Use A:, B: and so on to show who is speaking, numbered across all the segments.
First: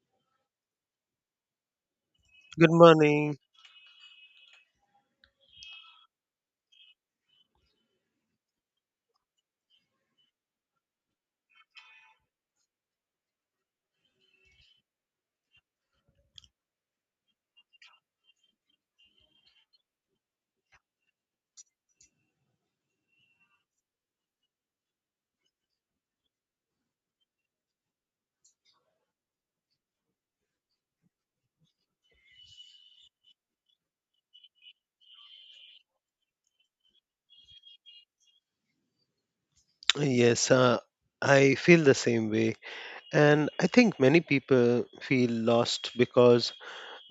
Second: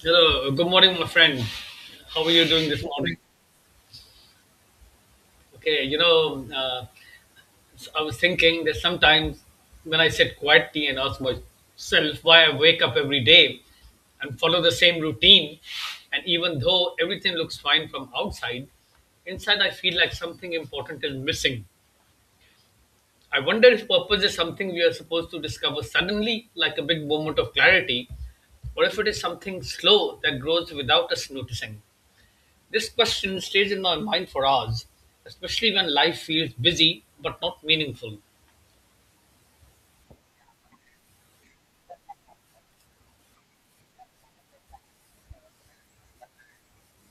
A: Hello, good morning, my friend. How are you doing
B: Good
A: this morning?
B: morning.
A: Okay, I was thinking that sometimes when I sit quietly and ask myself why I wake up every day and follow the same routine, and even though everything looks fine from outside, inside I feel like something important is missing. I wonder if purpose is something we are supposed to discover suddenly, like a big moment of clarity, or if it is something slow that grows without us noticing. This question stays in my mind for hours, especially when life feels busy but not meaningful.
B: Yes, I feel the same way. And I think many people feel lost because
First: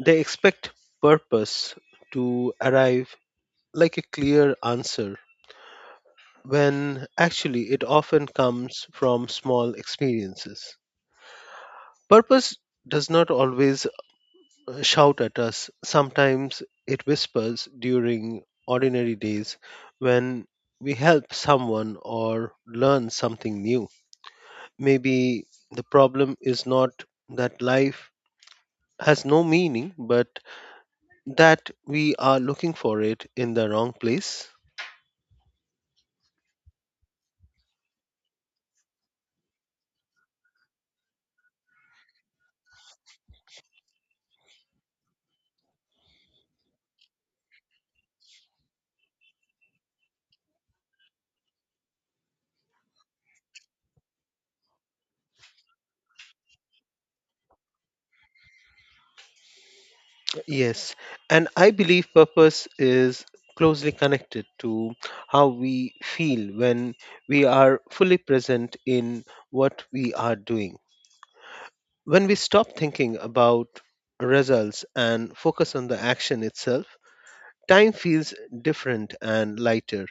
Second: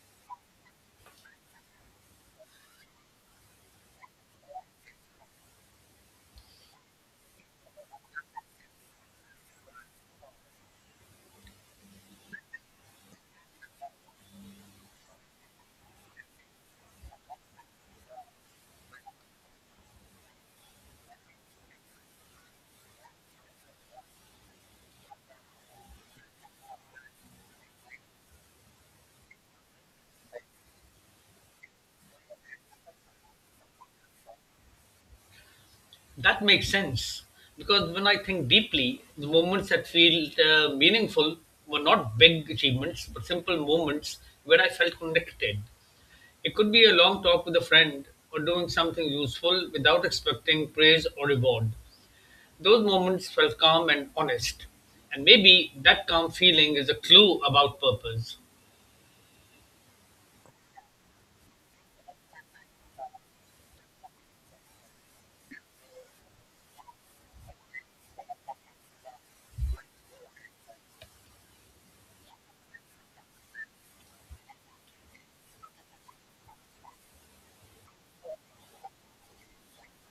B: they expect purpose to arrive like a clear answer when actually it often comes from small experiences. Purpose does not always shout at us, sometimes it whispers during ordinary days when we help someone or learn something new. Maybe the problem is not that life has no meaning, but that we are looking for it in the wrong place.
A: That makes sense because when I think deeply, the moments that feel meaningful were not big achievements but simple moments where I felt connected. It could be a long talk with a friend or doing something useful without expecting praise or reward. Those moments felt calm and honest, and maybe that calm feeling is a clue about purpose.
B: Yes, and I believe purpose is closely connected to how we feel when we are fully present in what we are doing. When we stop thinking about results and focus on the action itself, time feels different and lighter.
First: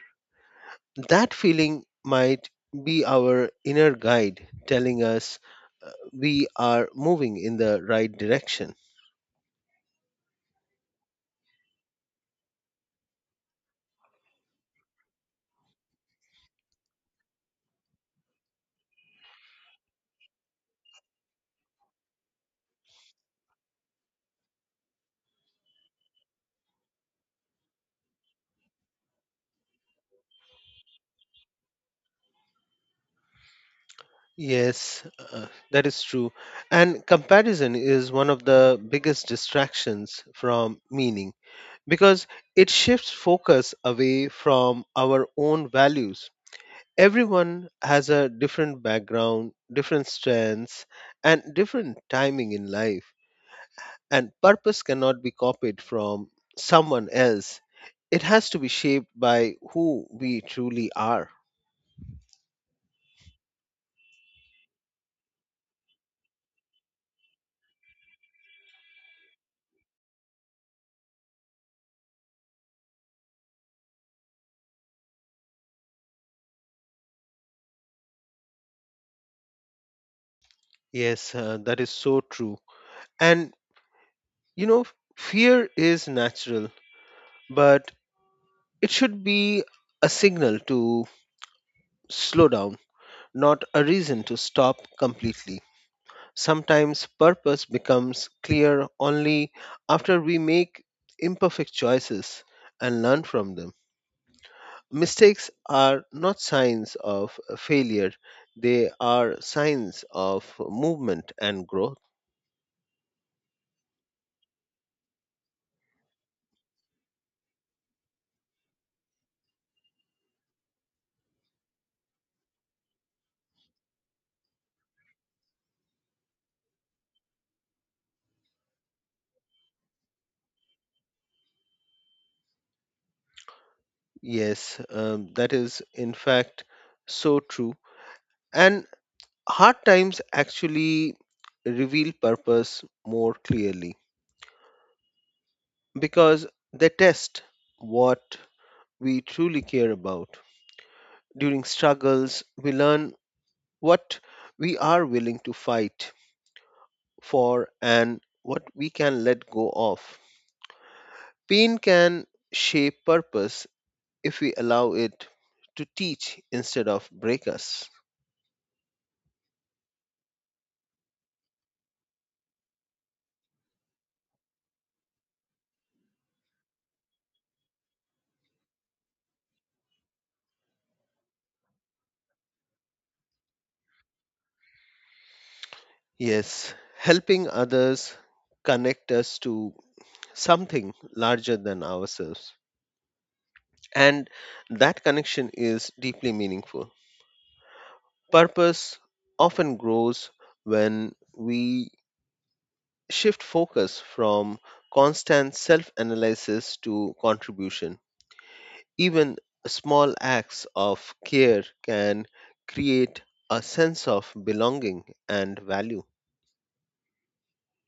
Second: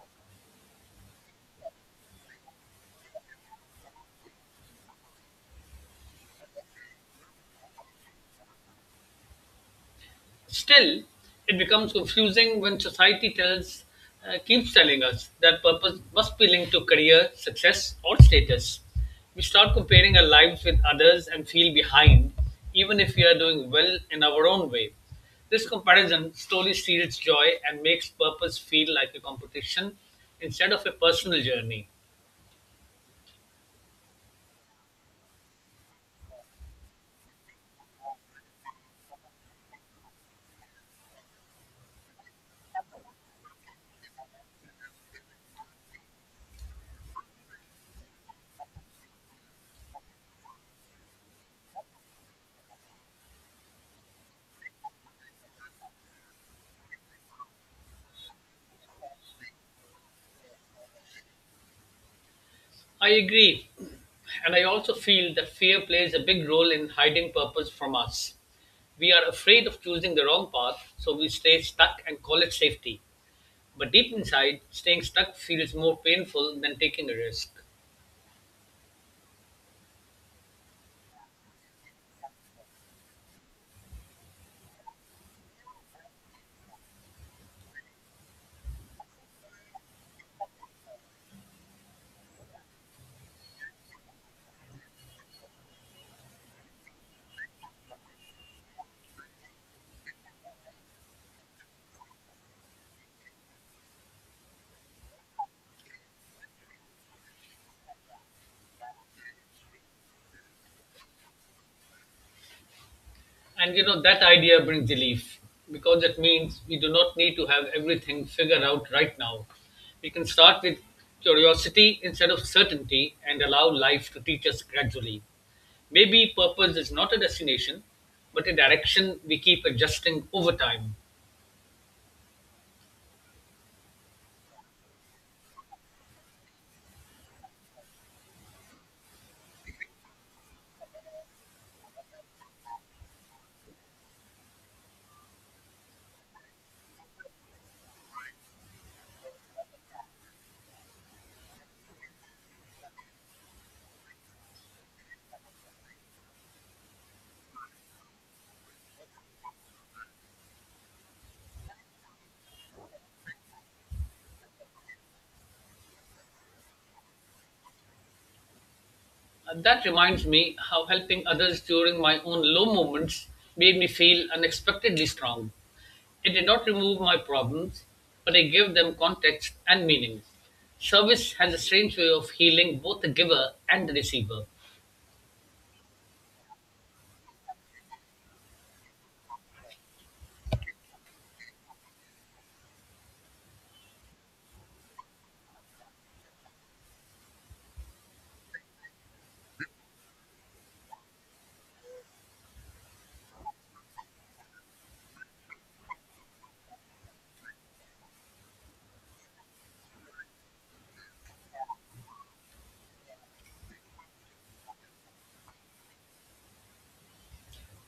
B: That feeling might be our inner guide telling us we are moving in the right direction.
A: Still, it becomes confusing when society keeps telling us that purpose must be linked to career, success, or status. We start comparing our lives with others and feel behind, even if we are doing well in our own way. This comparison slowly steals joy and makes purpose feel like a competition instead of a personal journey.
B: Yes, that is true. And comparison is one of the biggest distractions from meaning because it shifts focus away from our own values. Everyone has a different background, different strengths, and different timing in life. And purpose cannot be copied from someone else. It has to be shaped by who we truly are.
A: I agree. And I also feel that fear plays a big role in hiding purpose from us. We are afraid of choosing the wrong path, so we stay stuck and call it safety. But deep inside, staying stuck feels more painful than taking a risk.
B: Yes, that is so true. And you know, fear is natural, but it should be a signal to slow down, not a reason to stop completely. Sometimes purpose becomes clear only after we make imperfect choices and learn from them. Mistakes are not signs of failure, they are signs of movement and growth.
A: And you know, that idea brings relief because it means we do not need to have everything figured out right now. We can start with curiosity instead of certainty and allow life to teach us gradually. Maybe purpose is not a destination, but a direction we keep adjusting over time.
B: Yes, that is in fact so true. And hard times actually reveal purpose more clearly because they test what we truly care about. During struggles, we learn what we are willing to fight for and what we can let go of. Pain can shape purpose if we allow it to teach instead of break us.
A: That reminds me how helping others during my own low moments made me feel unexpectedly strong. It did not remove my problems, but it gave them context and meaning. Service has a strange way of healing both the giver and the receiver.
B: Yes, helping others connect us to something larger than ourselves. And that connection is deeply meaningful. Purpose often grows when we shift focus from constant self analysis to contribution. Even small acts of care can create a sense of belonging and value.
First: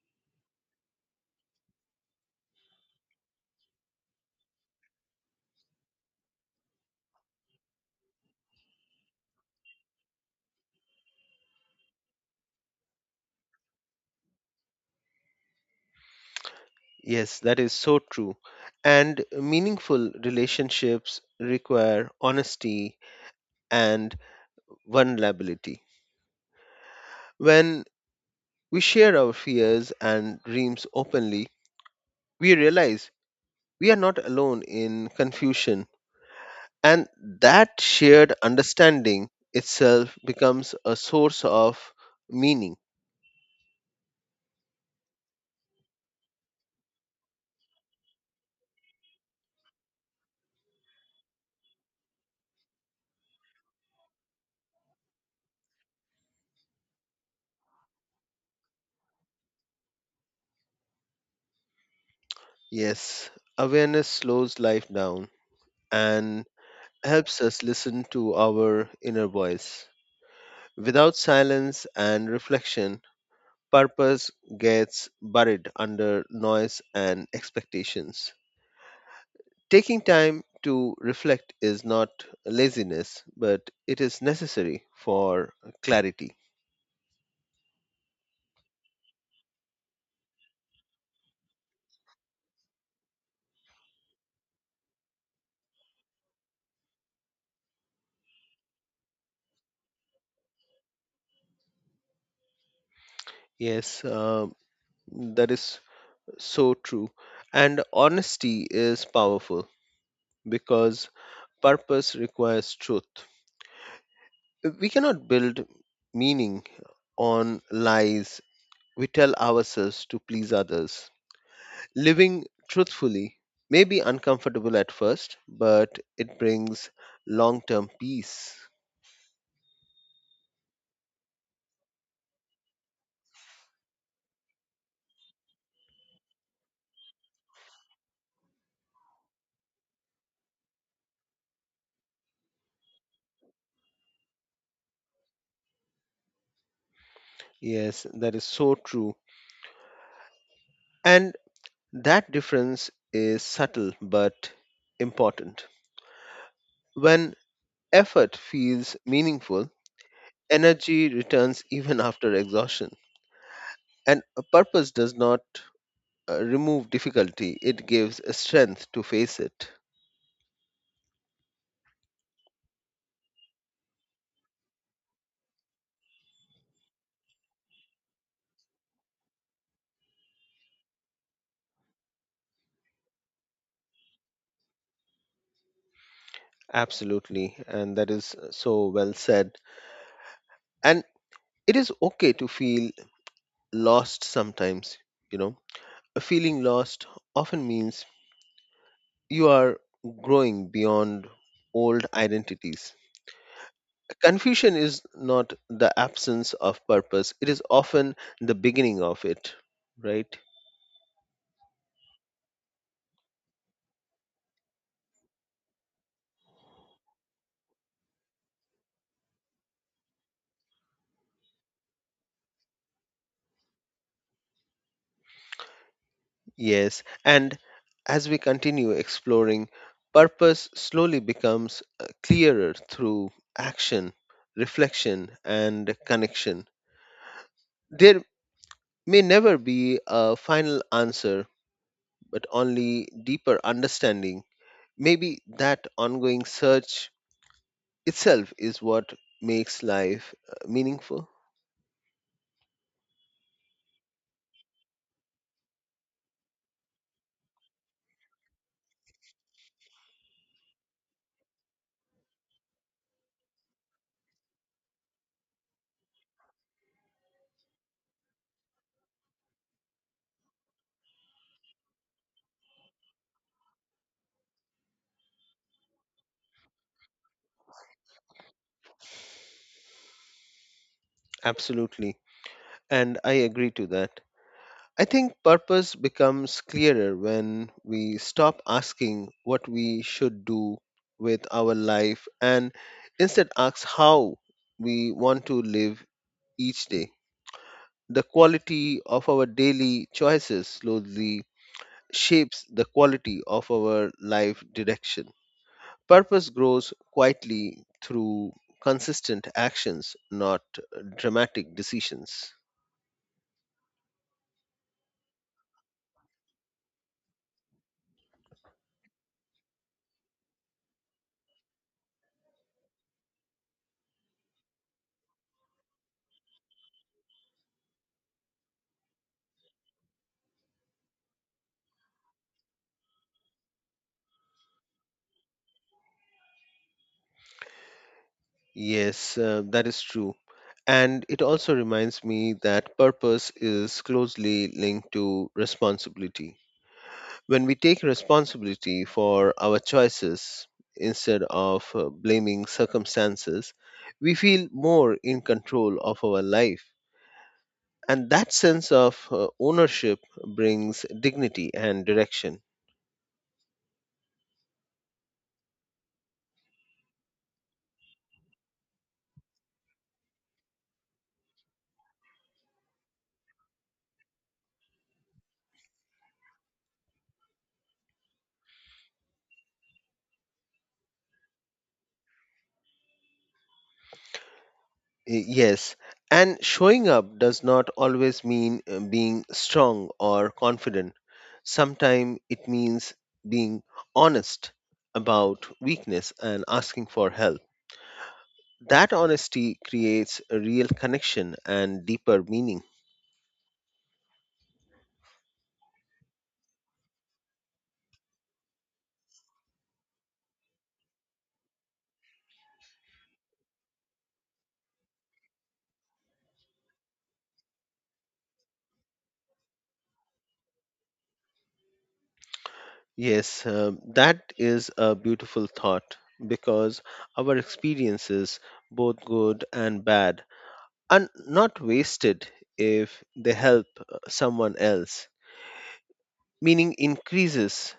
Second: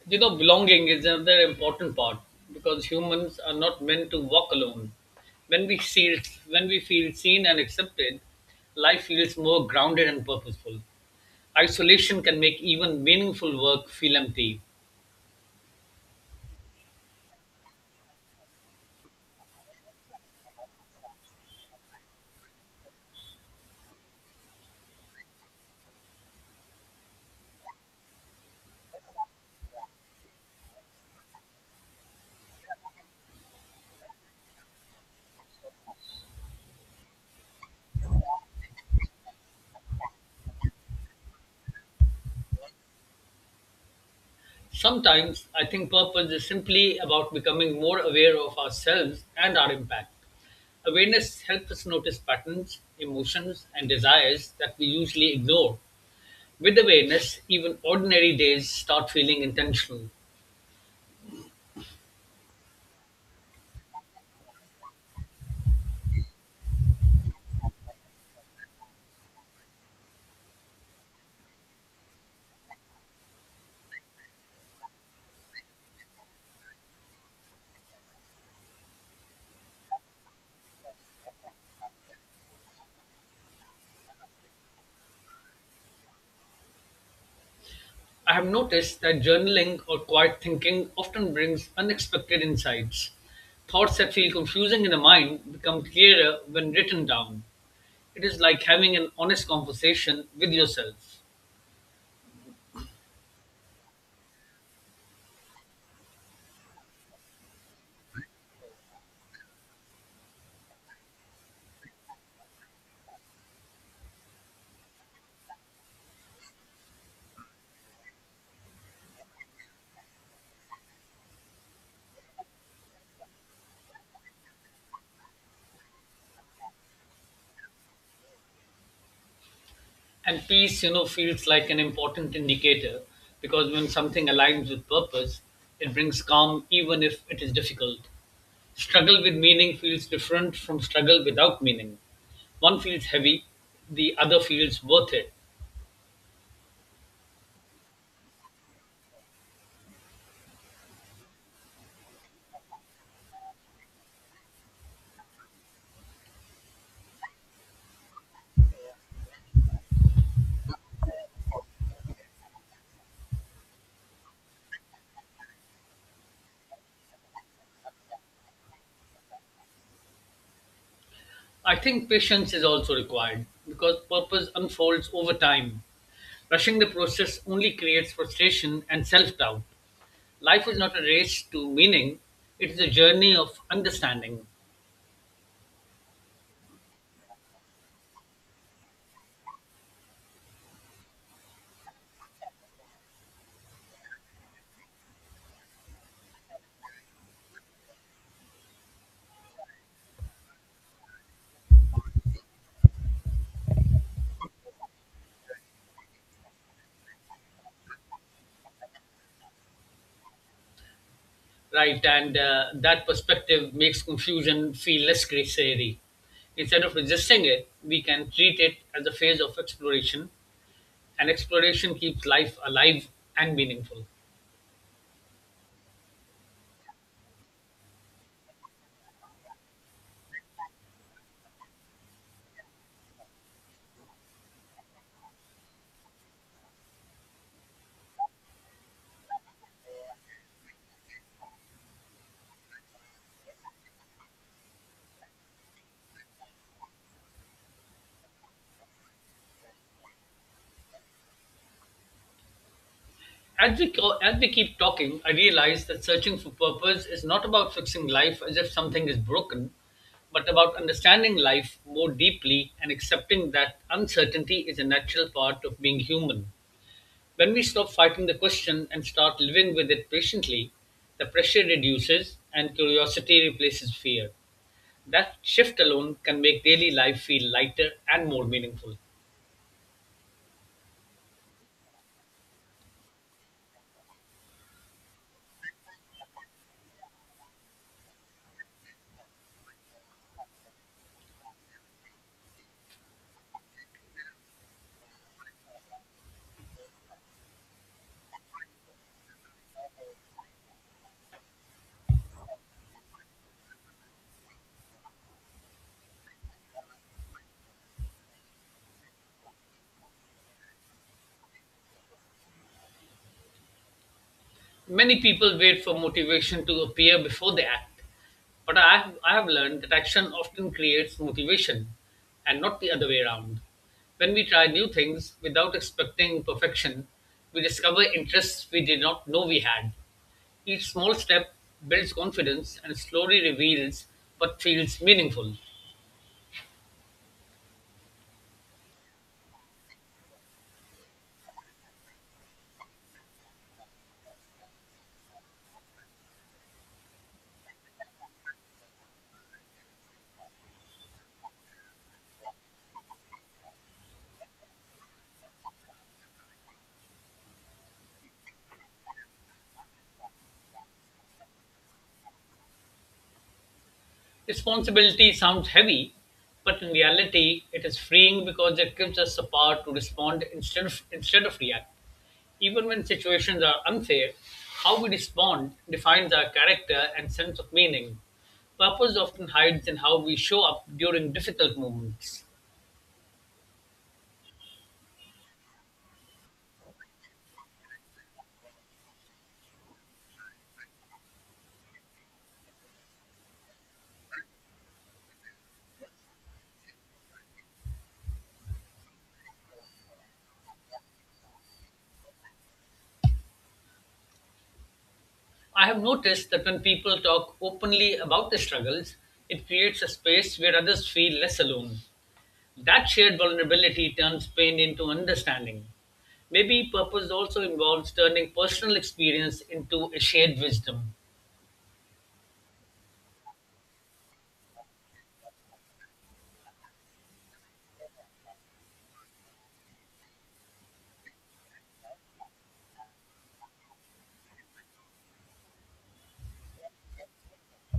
A: You know, belonging is another important part because humans are not meant to walk alone. When we see, when we feel seen and accepted, life feels more grounded and purposeful. Isolation can make even meaningful work feel empty.
B: Yes, that is so true. And meaningful relationships require honesty and vulnerability. When we share our fears and dreams openly, we realize we are not alone in confusion. And that shared understanding itself becomes a source of meaning.
A: Sometimes I think purpose is simply about becoming more aware of ourselves and our impact. Awareness helps us notice patterns, emotions, and desires that we usually ignore. With awareness, even ordinary days start feeling intentional.
B: Yes, awareness slows life down and helps us listen to our inner voice. Without silence and reflection, purpose gets buried under noise and expectations. Taking time to reflect is not laziness, but it is necessary for clarity.
A: I have noticed that journaling or quiet thinking often brings unexpected insights. Thoughts that feel confusing in the mind become clearer when written down. It is like having an honest conversation with yourself.
B: Yes, that is so true. And honesty is powerful because purpose requires truth. We cannot build meaning on lies we tell ourselves to please others. Living truthfully may be uncomfortable at first, but it brings long term peace.
A: And peace, you know, feels like an important indicator because when something aligns with purpose, it brings calm even if it is difficult. Struggle with meaning feels different from struggle without meaning. One feels heavy, the other feels worth it.
B: Yes, that is so true. And that difference is subtle but important. When effort feels meaningful, energy returns even after exhaustion. And a purpose does not remove difficulty, it gives strength to face it.
A: I think patience is also required because purpose unfolds over time. Rushing the process only creates frustration and self doubt. Life is not a race to meaning, it is a journey of understanding.
B: Absolutely. And that is so well said. And it is okay to feel lost sometimes, you know. Feeling lost often means you are growing beyond old identities. Confusion is not the absence of purpose, it is often the beginning of it, right?
A: Right? And that perspective makes confusion feel less scary. Instead of resisting it, we can treat it as a phase of exploration, and exploration keeps life alive and meaningful.
B: Yes, and as we continue exploring, purpose slowly becomes clearer through action, reflection, and connection. There may never be a final answer, but only deeper understanding. Maybe that ongoing search itself is what makes life meaningful.
A: As we keep talking, I realize that searching for purpose is not about fixing life as if something is broken, but about understanding life more deeply and accepting that uncertainty is a natural part of being human. When we stop fighting the question and start living with it patiently, the pressure reduces and curiosity replaces fear. That shift alone can make daily life feel lighter and more meaningful.
B: Absolutely. And I agree to that. I think purpose becomes clearer when we stop asking what we should do with our life and instead ask how we want to live each day. The quality of our daily choices slowly shapes the quality of our life direction. Purpose grows quietly through consistent actions, not dramatic decisions.
A: Many people wait for motivation to appear before they act, but I have learned that action often creates motivation and not the other way around. When we try new things without expecting perfection, we discover interests we did not know we had. Each small step builds confidence and slowly reveals what feels meaningful.
B: Yes, that is true. And it also reminds me that purpose is closely linked to responsibility. When we take responsibility for our choices instead of blaming circumstances, we feel more in control of our life. And that sense of ownership brings dignity and direction.
A: Responsibility sounds heavy, but in reality, it is freeing because it gives us the power to respond instead of react. Even when situations are unfair, how we respond defines our character and sense of meaning. Purpose often hides in how we show up during difficult moments.
B: Yes, and showing up does not always mean being strong or confident. Sometimes it means being honest about weakness and asking for help. That honesty creates a real connection and deeper meaning.
A: I have noticed that when people talk openly about their struggles, it creates a space where others feel less alone. That shared vulnerability turns pain into understanding. Maybe purpose also involves turning personal experience into a shared wisdom.
B: Yes, that is a beautiful thought because our experiences, both good and bad, are not wasted if they help uh, someone else. Meaning increases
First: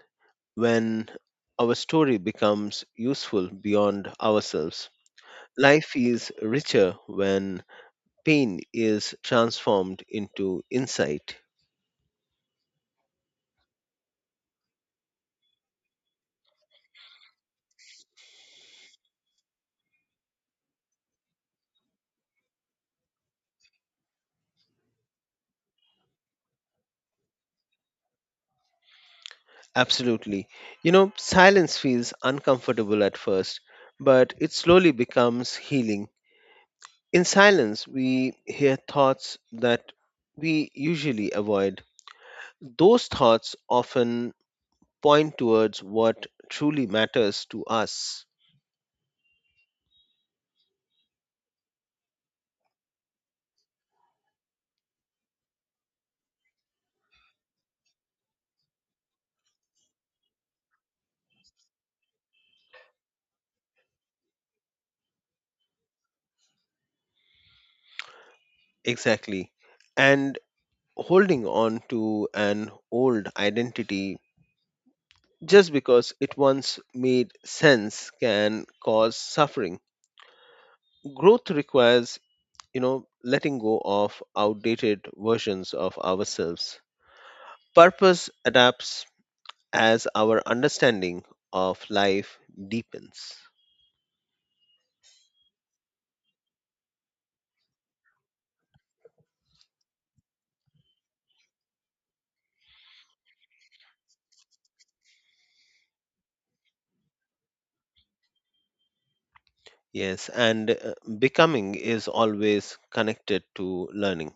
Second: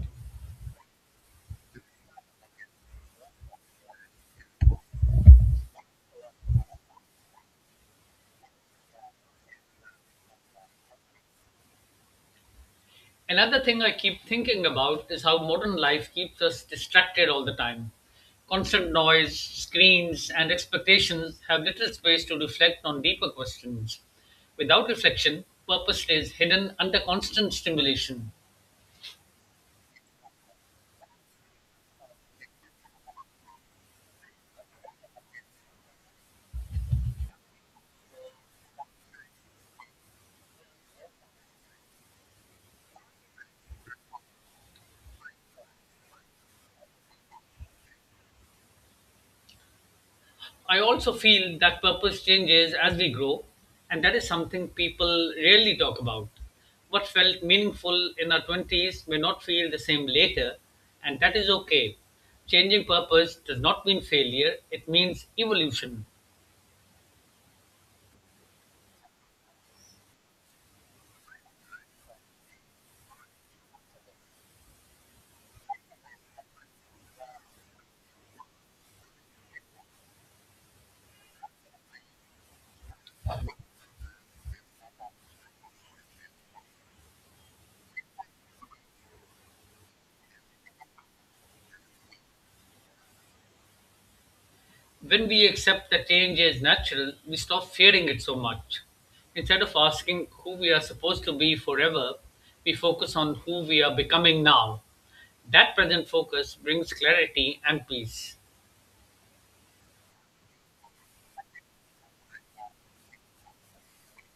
B: when our story becomes useful beyond ourselves. Life is richer when pain is transformed into insight.
A: Another thing I keep thinking about is how modern life keeps us distracted all the time. Constant noise, screens, and expectations have little space to reflect on deeper questions. Without reflection, purpose stays hidden under constant stimulation.
B: Absolutely. You know, silence feels uncomfortable at first, but it slowly becomes healing. In silence, we hear thoughts that we usually avoid. Those thoughts often point towards what truly matters to us.
A: I also feel that purpose changes as we grow, and that is something people rarely talk about. What felt meaningful in our 20s may not feel the same later, and that is okay. Changing purpose does not mean failure, it means evolution.
B: Exactly. And holding on to an old identity just because it once made sense can cause suffering. Growth requires, you know, letting go of outdated versions of ourselves. Purpose adapts as our understanding of life deepens.
A: When we accept that change is natural, we stop fearing it so much. Instead of asking who we are supposed to be forever, we focus on who we are becoming now. That present focus brings clarity and peace.
B: Yes, and becoming is always connected to learning.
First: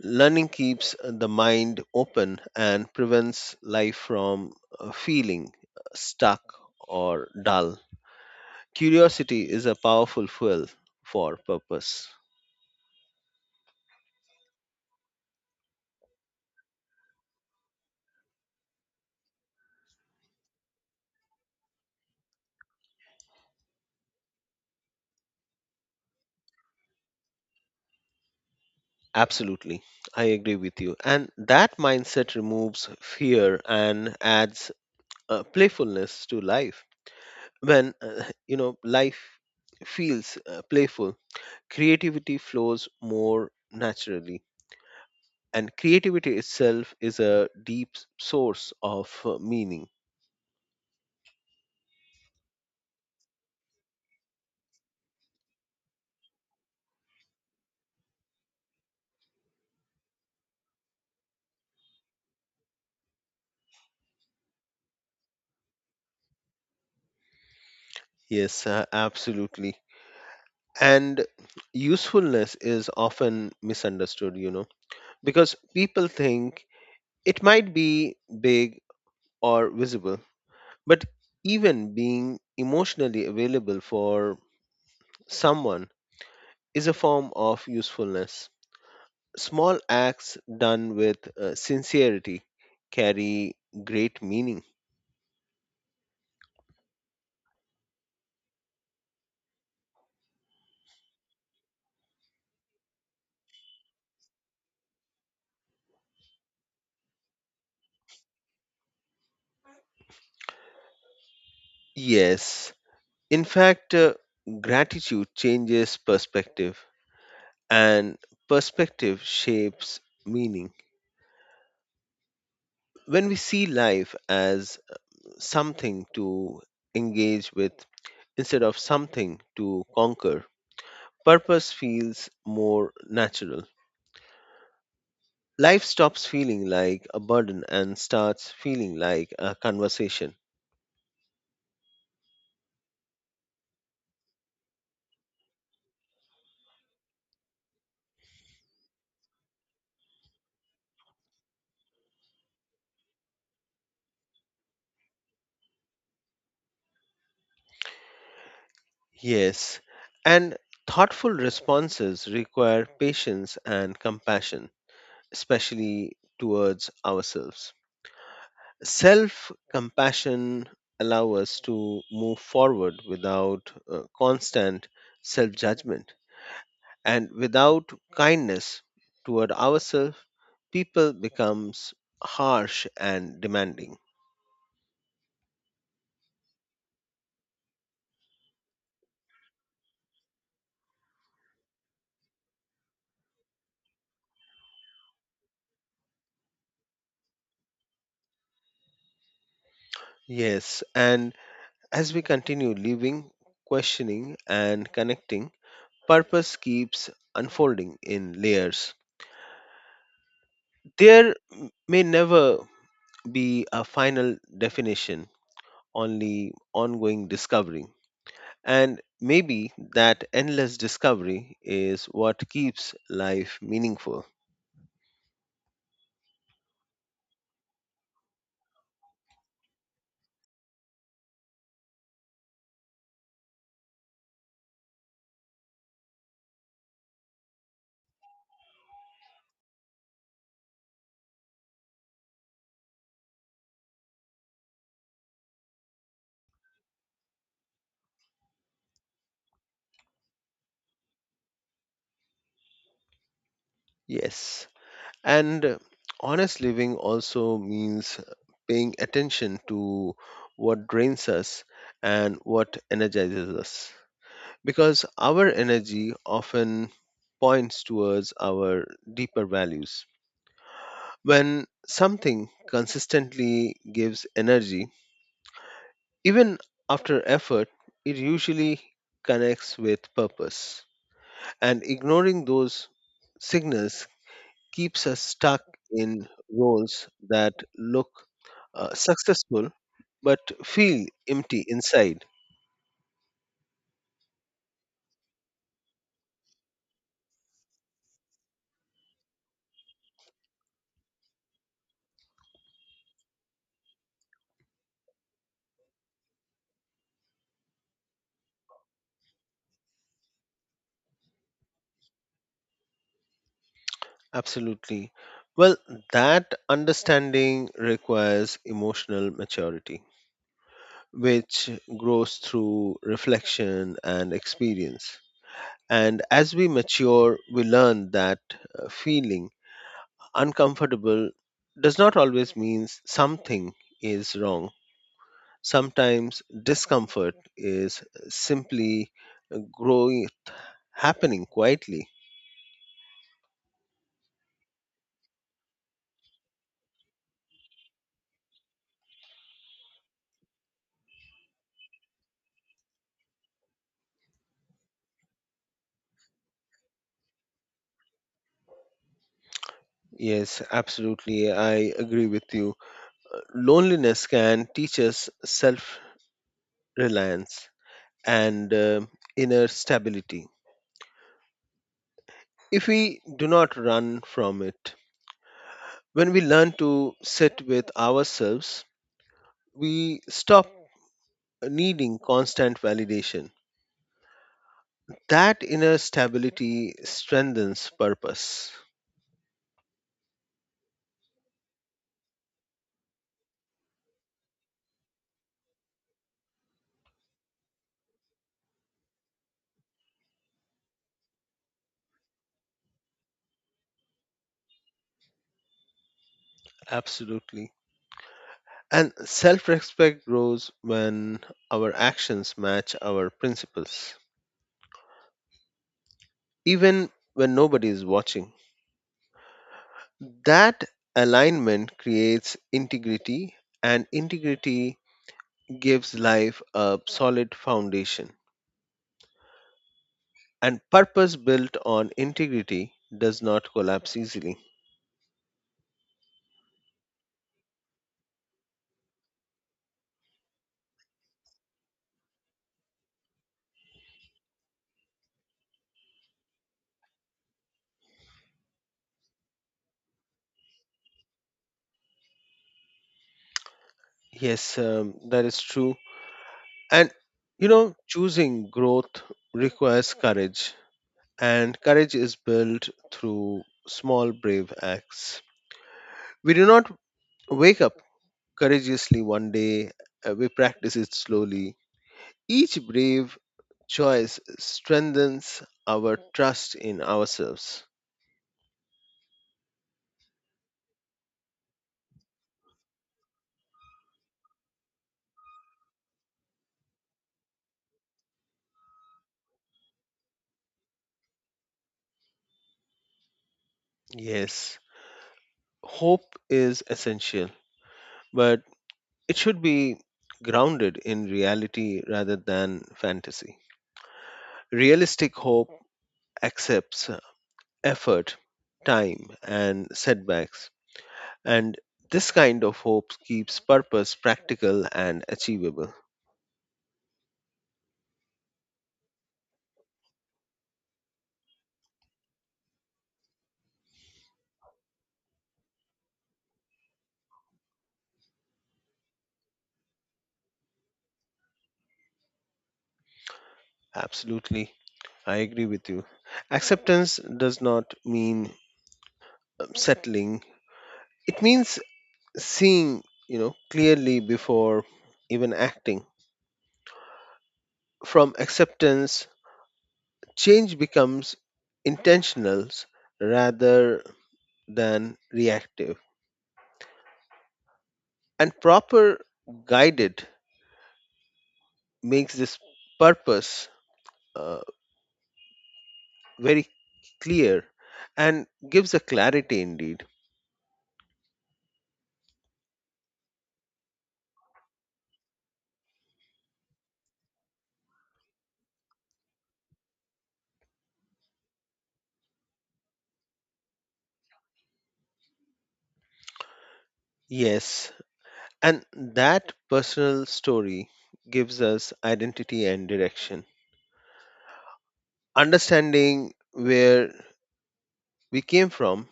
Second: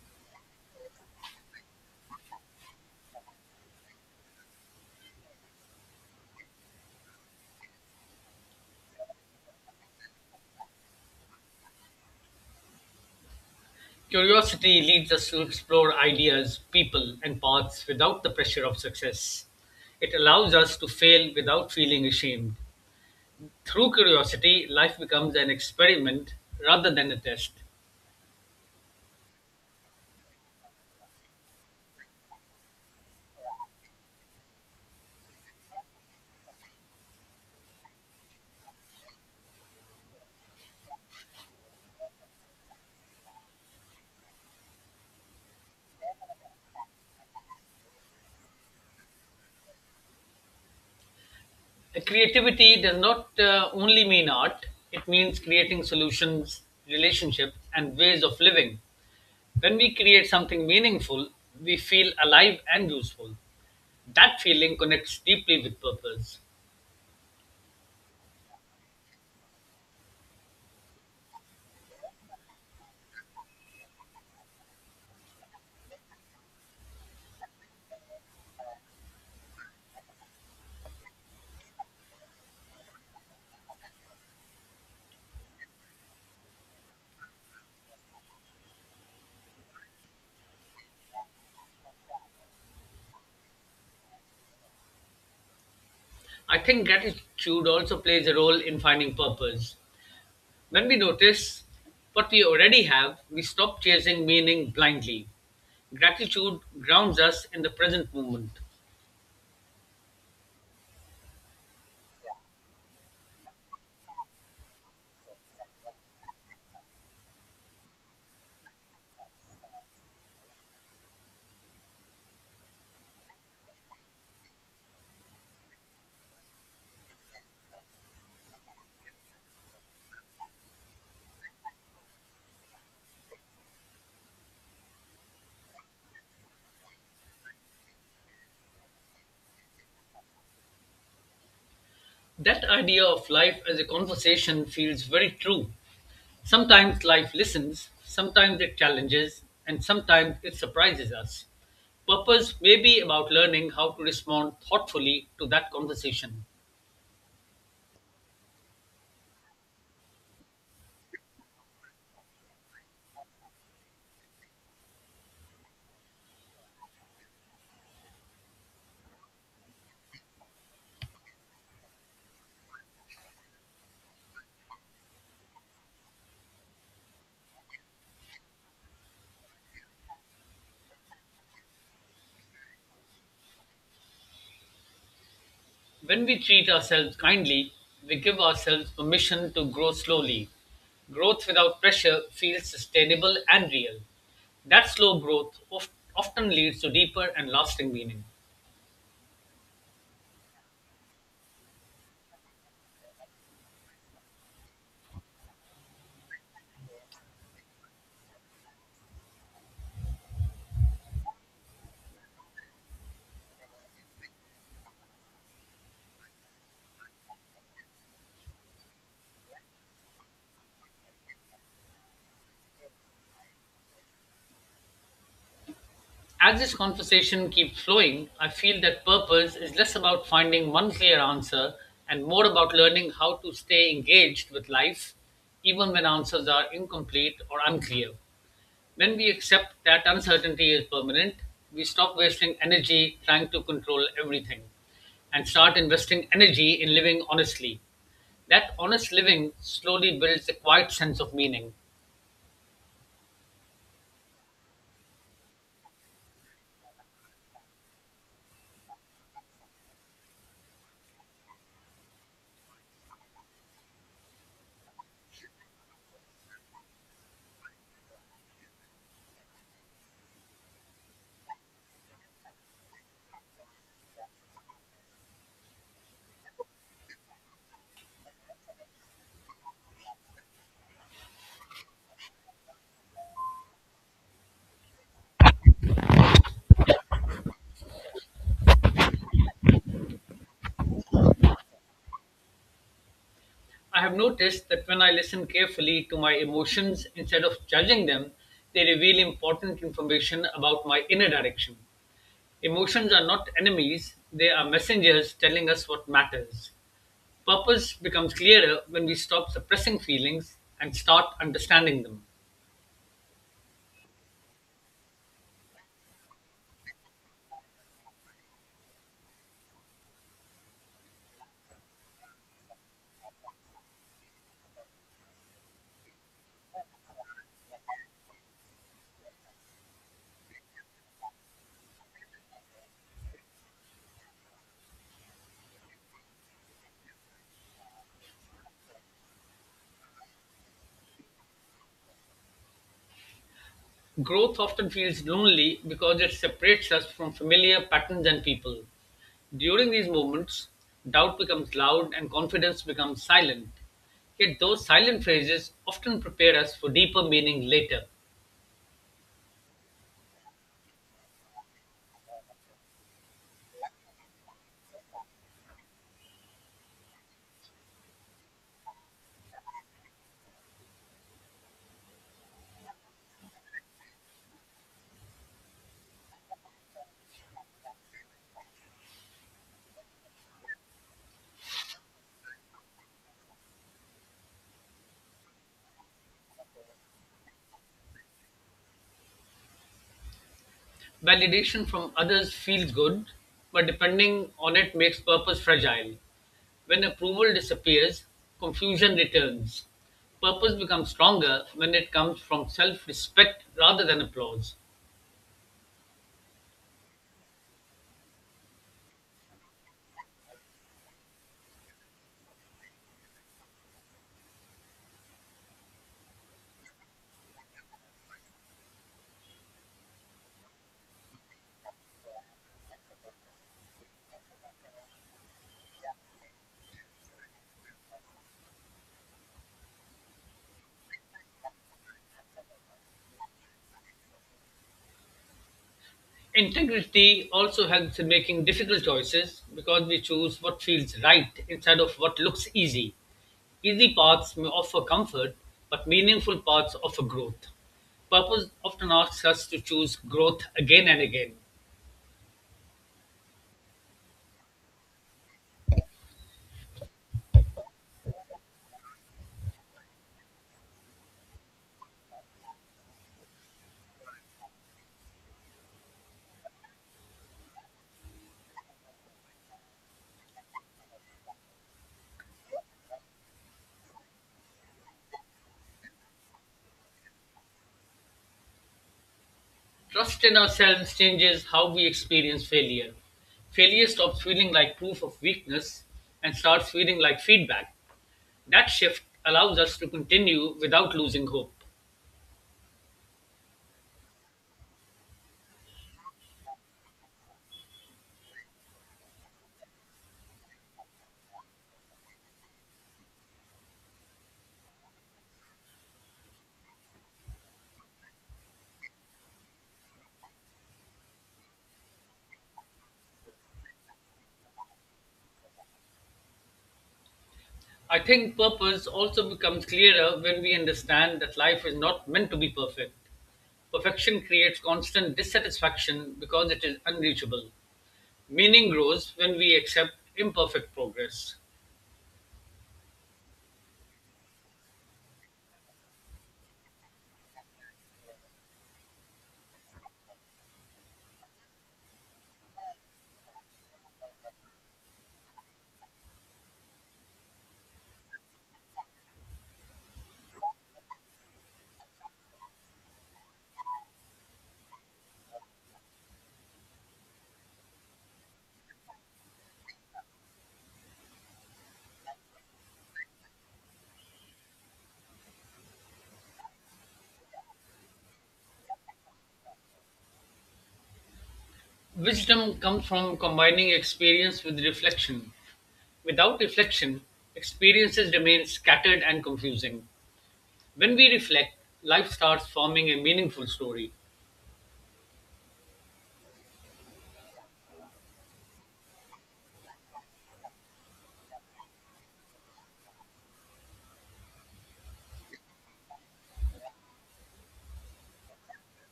B: Learning keeps the mind open and prevents life from feeling stuck or dull. Curiosity is a powerful fuel for purpose.
A: Curiosity leads us to explore ideas, people, and paths without the pressure of success. It allows us to fail without feeling ashamed. Through curiosity, life becomes an experiment rather than a test.
B: Absolutely, I agree with you. And that mindset removes fear and adds playfulness to life. When you know life feels playful, creativity flows more naturally and creativity itself is a deep source of uh, meaning.
A: Creativity does not only mean art, it means creating solutions, relationships, and ways of living. When we create something meaningful, we feel alive and useful. That feeling connects deeply with purpose.
B: Yes, absolutely, and usefulness is often misunderstood, you know, because people think it might be big or visible, but even being emotionally available for someone is a form of usefulness. Small acts done with sincerity carry great meaning.
A: I think gratitude also plays a role in finding purpose. When we notice what we already have, we stop chasing meaning blindly. Gratitude grounds us in the present moment.
B: Yes. In fact, gratitude changes perspective, and perspective shapes meaning. When we see life as something to engage with instead of something to conquer, purpose feels more natural. Life stops feeling like a burden and starts feeling like a conversation.
A: That idea of life as a conversation feels very true. Sometimes life listens, sometimes it challenges, and sometimes it surprises us. Purpose may be about learning how to respond thoughtfully to that conversation.
B: Yes, and thoughtful responses require patience and compassion especially towards ourselves. Self compassion allows us to move forward without constant self judgment, and without kindness toward ourselves people becomes harsh and demanding.
A: When we treat ourselves kindly, we give ourselves permission to grow slowly. Growth without pressure feels sustainable and real. That slow often leads to deeper and lasting meaning.
B: Yes, and as we continue living, questioning and connecting, purpose keeps unfolding in layers. There may never be a final definition, only ongoing discovery. And maybe that endless discovery is what keeps life meaningful.
A: As this conversation keeps flowing, I feel that purpose is less about finding one clear answer and more about learning how to stay engaged with life, even when answers are incomplete or unclear. When we accept that uncertainty is permanent, we stop wasting energy trying to control everything and start investing energy in living honestly. That honest living slowly builds a quiet sense of meaning.
B: Yes. And honest living also means paying attention to what drains us and what energizes us. Because our energy often points towards our deeper values. When something consistently gives energy, even after effort, it usually connects with purpose. And ignoring those signals keeps us stuck in roles that look successful but feel empty inside.
A: I have noticed that when I listen carefully to my emotions instead of judging them, they reveal important information about my inner direction. Emotions are not enemies, they are messengers telling us what matters. Purpose becomes clearer when we stop suppressing feelings and start understanding them.
B: Absolutely. Well, that understanding requires emotional maturity, which grows through reflection and experience. And as we mature, we learn that feeling uncomfortable does not always mean something is wrong. Sometimes discomfort is simply growing, happening quietly.
A: Growth often feels lonely because it separates us from familiar patterns and people. During these moments, doubt becomes loud and confidence becomes silent. Yet, those silent phases often prepare us for deeper meaning later.
B: Yes, absolutely. I agree with you. Loneliness can teach us self reliance and inner stability if we do not run from it. When we learn to sit with ourselves, we stop needing constant validation. That inner stability strengthens purpose.
A: Validation from others feels good, but depending on it makes purpose fragile. When approval disappears, confusion returns. Purpose becomes stronger when it comes from self respect rather than applause.
B: Absolutely. And self respect grows when our actions match our principles, even when nobody is watching. That alignment creates integrity, and integrity gives life a solid foundation. And purpose built on integrity does not collapse easily.
A: Integrity also helps in making difficult choices because we choose what feels right instead of what looks easy. Easy paths may offer comfort, but meaningful paths offer growth. Purpose often asks us to choose growth again and again.
B: Yes, that is true. And you know, choosing growth requires courage, and courage is built through small, brave acts. We do not wake up courageously one day, we practice it slowly. Each brave choice strengthens our trust in ourselves.
A: Trust in ourselves changes how we experience failure. Failure stops feeling like proof of weakness and starts feeling like feedback. That shift allows us to continue without losing hope.
B: Yes, hope is essential, but it should be grounded in reality rather than fantasy. Realistic hope accepts effort, time, and setbacks. And this kind of hope keeps purpose practical and achievable.
A: I think purpose also becomes clearer when we understand that life is not meant to be perfect. Perfection creates constant dissatisfaction because it is unreachable. Meaning grows when we accept imperfect progress.
B: Absolutely. I agree with you. Acceptance does not mean settling. It means seeing, you know, clearly before even acting. From acceptance, change becomes intentional rather than reactive. And proper guided makes this purpose uh, very clear and gives a clarity indeed.
A: Wisdom comes from combining experience with reflection. Without reflection, experiences remain scattered and confusing. When we reflect, life starts forming a meaningful story.
B: Yes, and that personal story gives us identity and direction. Understanding where we came from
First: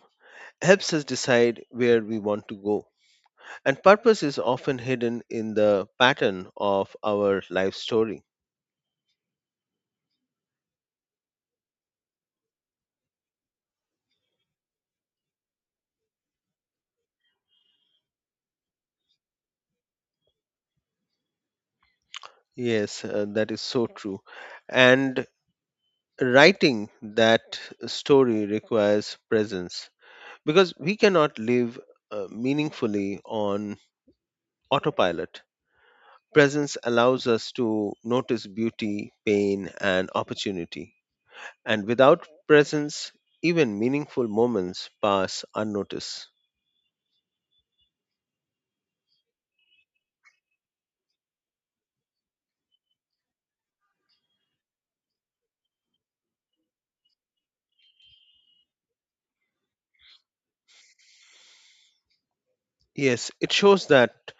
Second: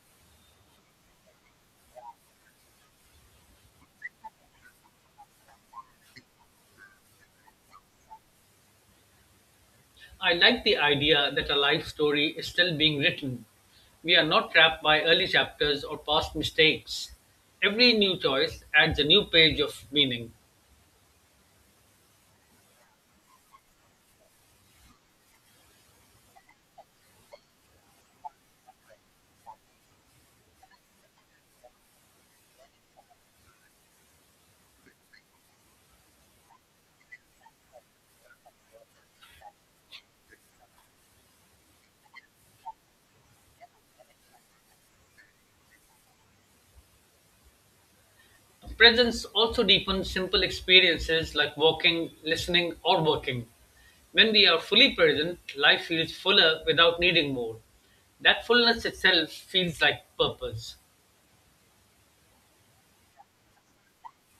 B: helps us decide where we want to go. And purpose is often hidden in the pattern of our life story.
A: I like the idea that a life story is still being written. We are not trapped by early chapters or past mistakes. Every new choice adds a new page of meaning.
B: Yes, that is so true. And writing that story requires presence because we cannot live meaningfully on autopilot. Presence allows us to notice beauty, pain, and opportunity. And without presence, even meaningful moments pass unnoticed.
A: Presence also deepens simple experiences like walking, listening, or working. When we are fully present, life feels fuller without needing more. That fullness itself feels like purpose.
B: Yes, it shows that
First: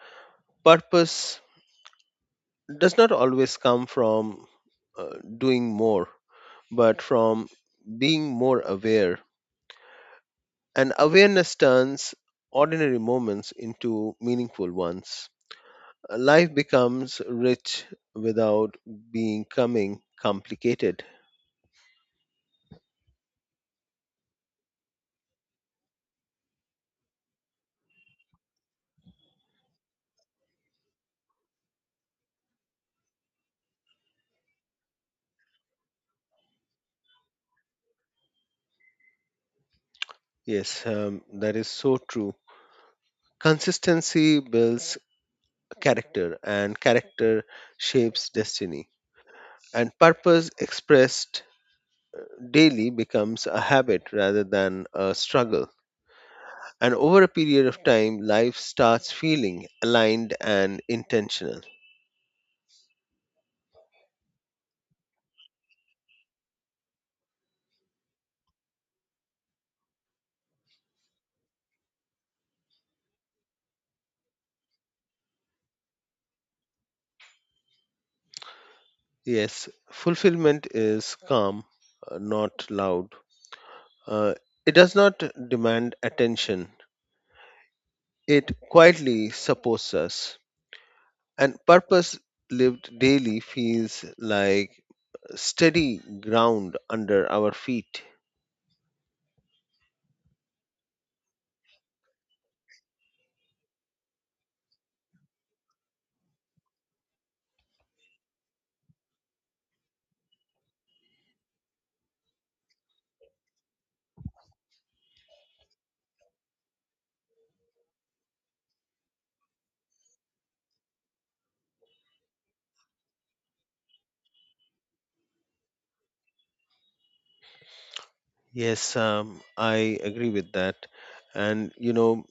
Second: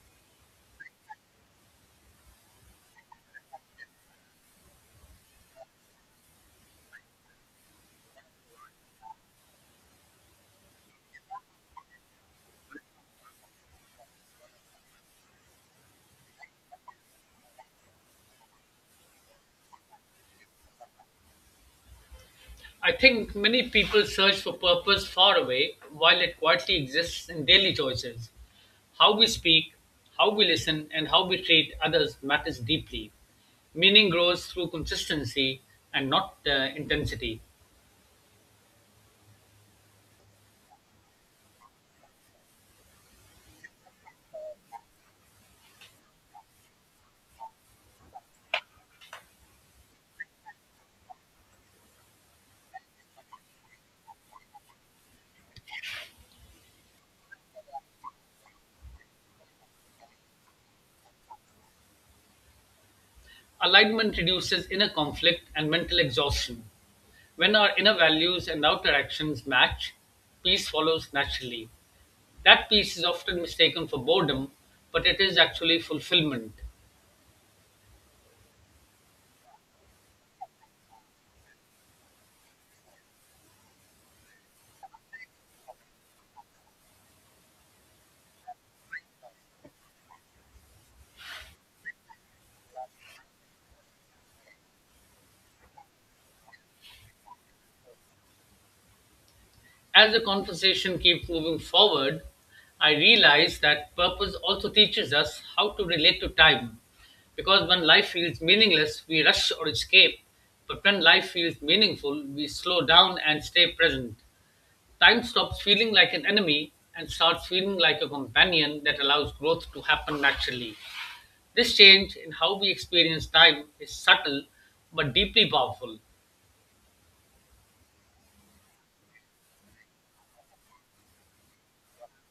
B: purpose does not always come from doing more, but from being more aware. And awareness turns ordinary moments into meaningful ones. Life becomes rich without becoming complicated.
A: I think many people search for purpose far away while it quietly exists in daily choices. How we speak, how we listen, and how we treat others matters deeply. Meaning grows through consistency and not intensity.
B: Yes, that is so true. Consistency builds character, and character shapes destiny. And purpose expressed daily becomes a habit rather than a struggle. And over a period of time, life starts feeling aligned and intentional.
A: Alignment reduces inner conflict and mental exhaustion. When our inner values and outer actions match, peace follows naturally. That peace is often mistaken for boredom, but it is actually fulfillment.
B: Yes, fulfillment is calm, not loud. Uh, it does not demand attention, it quietly supports us. And purpose lived daily feels like steady ground under our feet.
A: As the conversation keeps moving forward, I realize that purpose also teaches us how to relate to time. Because when life feels meaningless, we rush or escape. But when life feels meaningful, we slow down and stay present. Time stops feeling like an enemy and starts feeling like a companion that allows growth to happen naturally. This change in how we experience time is subtle but deeply powerful.
B: Yes, I agree with that. And you know,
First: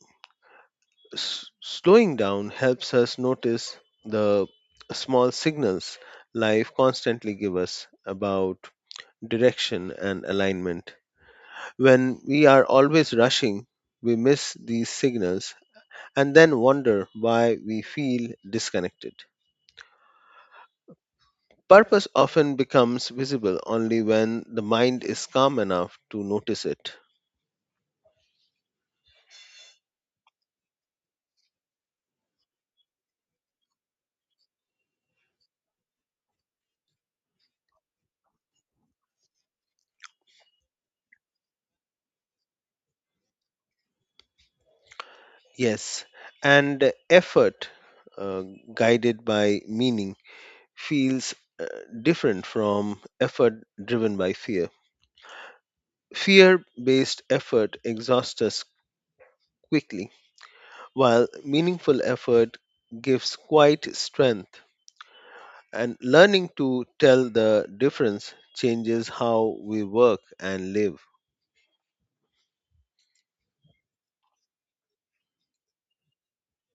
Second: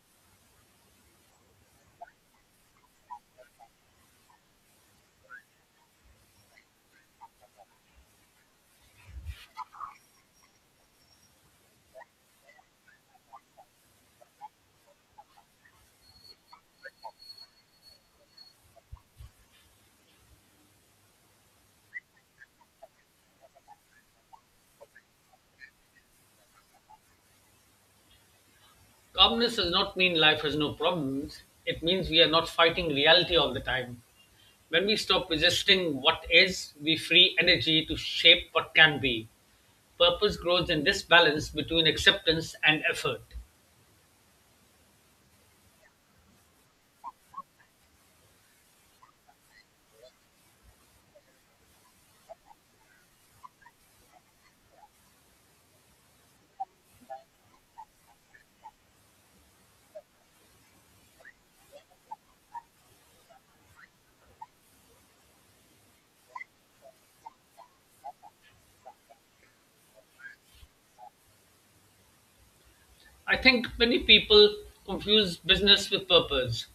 B: slowing down helps us notice the small signals life constantly give us about direction and alignment. When we are always rushing, we miss these signals and then wonder why we feel disconnected. Purpose often becomes visible only when the mind is calm enough to notice it.
A: Calmness does not mean life has no problems, it means we are not fighting reality all the time. When we stop resisting what is, we free energy to shape what can be. Purpose grows in this balance between acceptance and effort.
B: Yes, and effort uh, guided by meaning feels uh, different from effort driven by fear. Fear based effort exhausts us quickly, while meaningful effort gives quite strength. And learning to tell the difference changes how we work and live.
A: I think many people confuse business with purpose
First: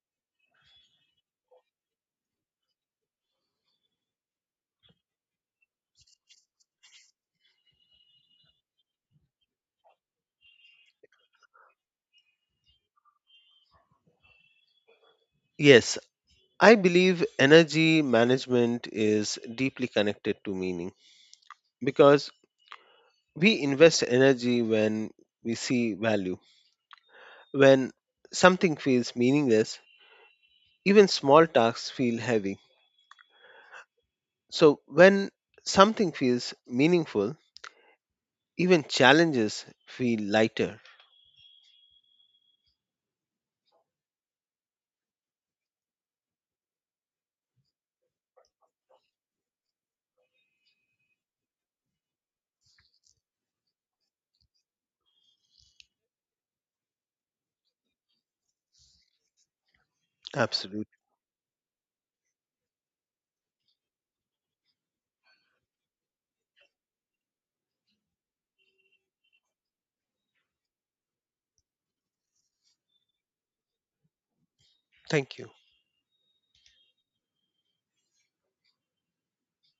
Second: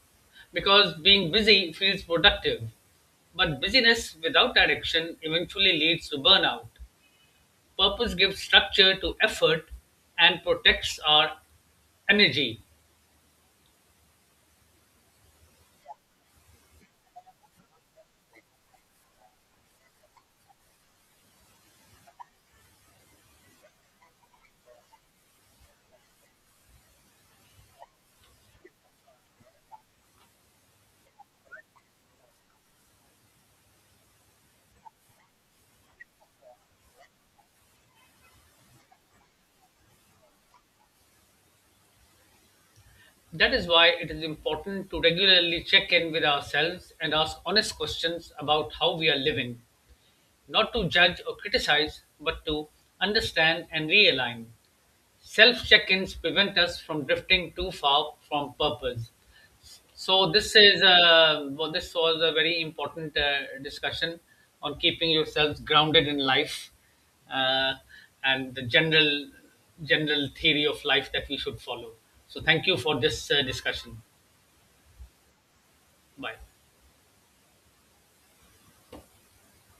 A: because being busy feels productive. But busyness without direction eventually leads to burnout. Purpose gives structure to effort and protects our energy.
B: Yes, I believe energy management is deeply connected to meaning because we invest energy when we see value. When something feels meaningless, even small tasks feel heavy. So, when something feels meaningful, even challenges feel lighter.
A: That is why it is important to regularly check in with ourselves and ask honest questions about how we are living, not to judge or criticize, but to understand and realign. Self-check-ins prevent us from drifting too far from purpose. So this is
B: Absolutely.
A: this was a very important discussion on keeping yourselves grounded in life, uh, and the general theory of life that we should follow. So thank you for this discussion.
B: Thank you.
A: Bye.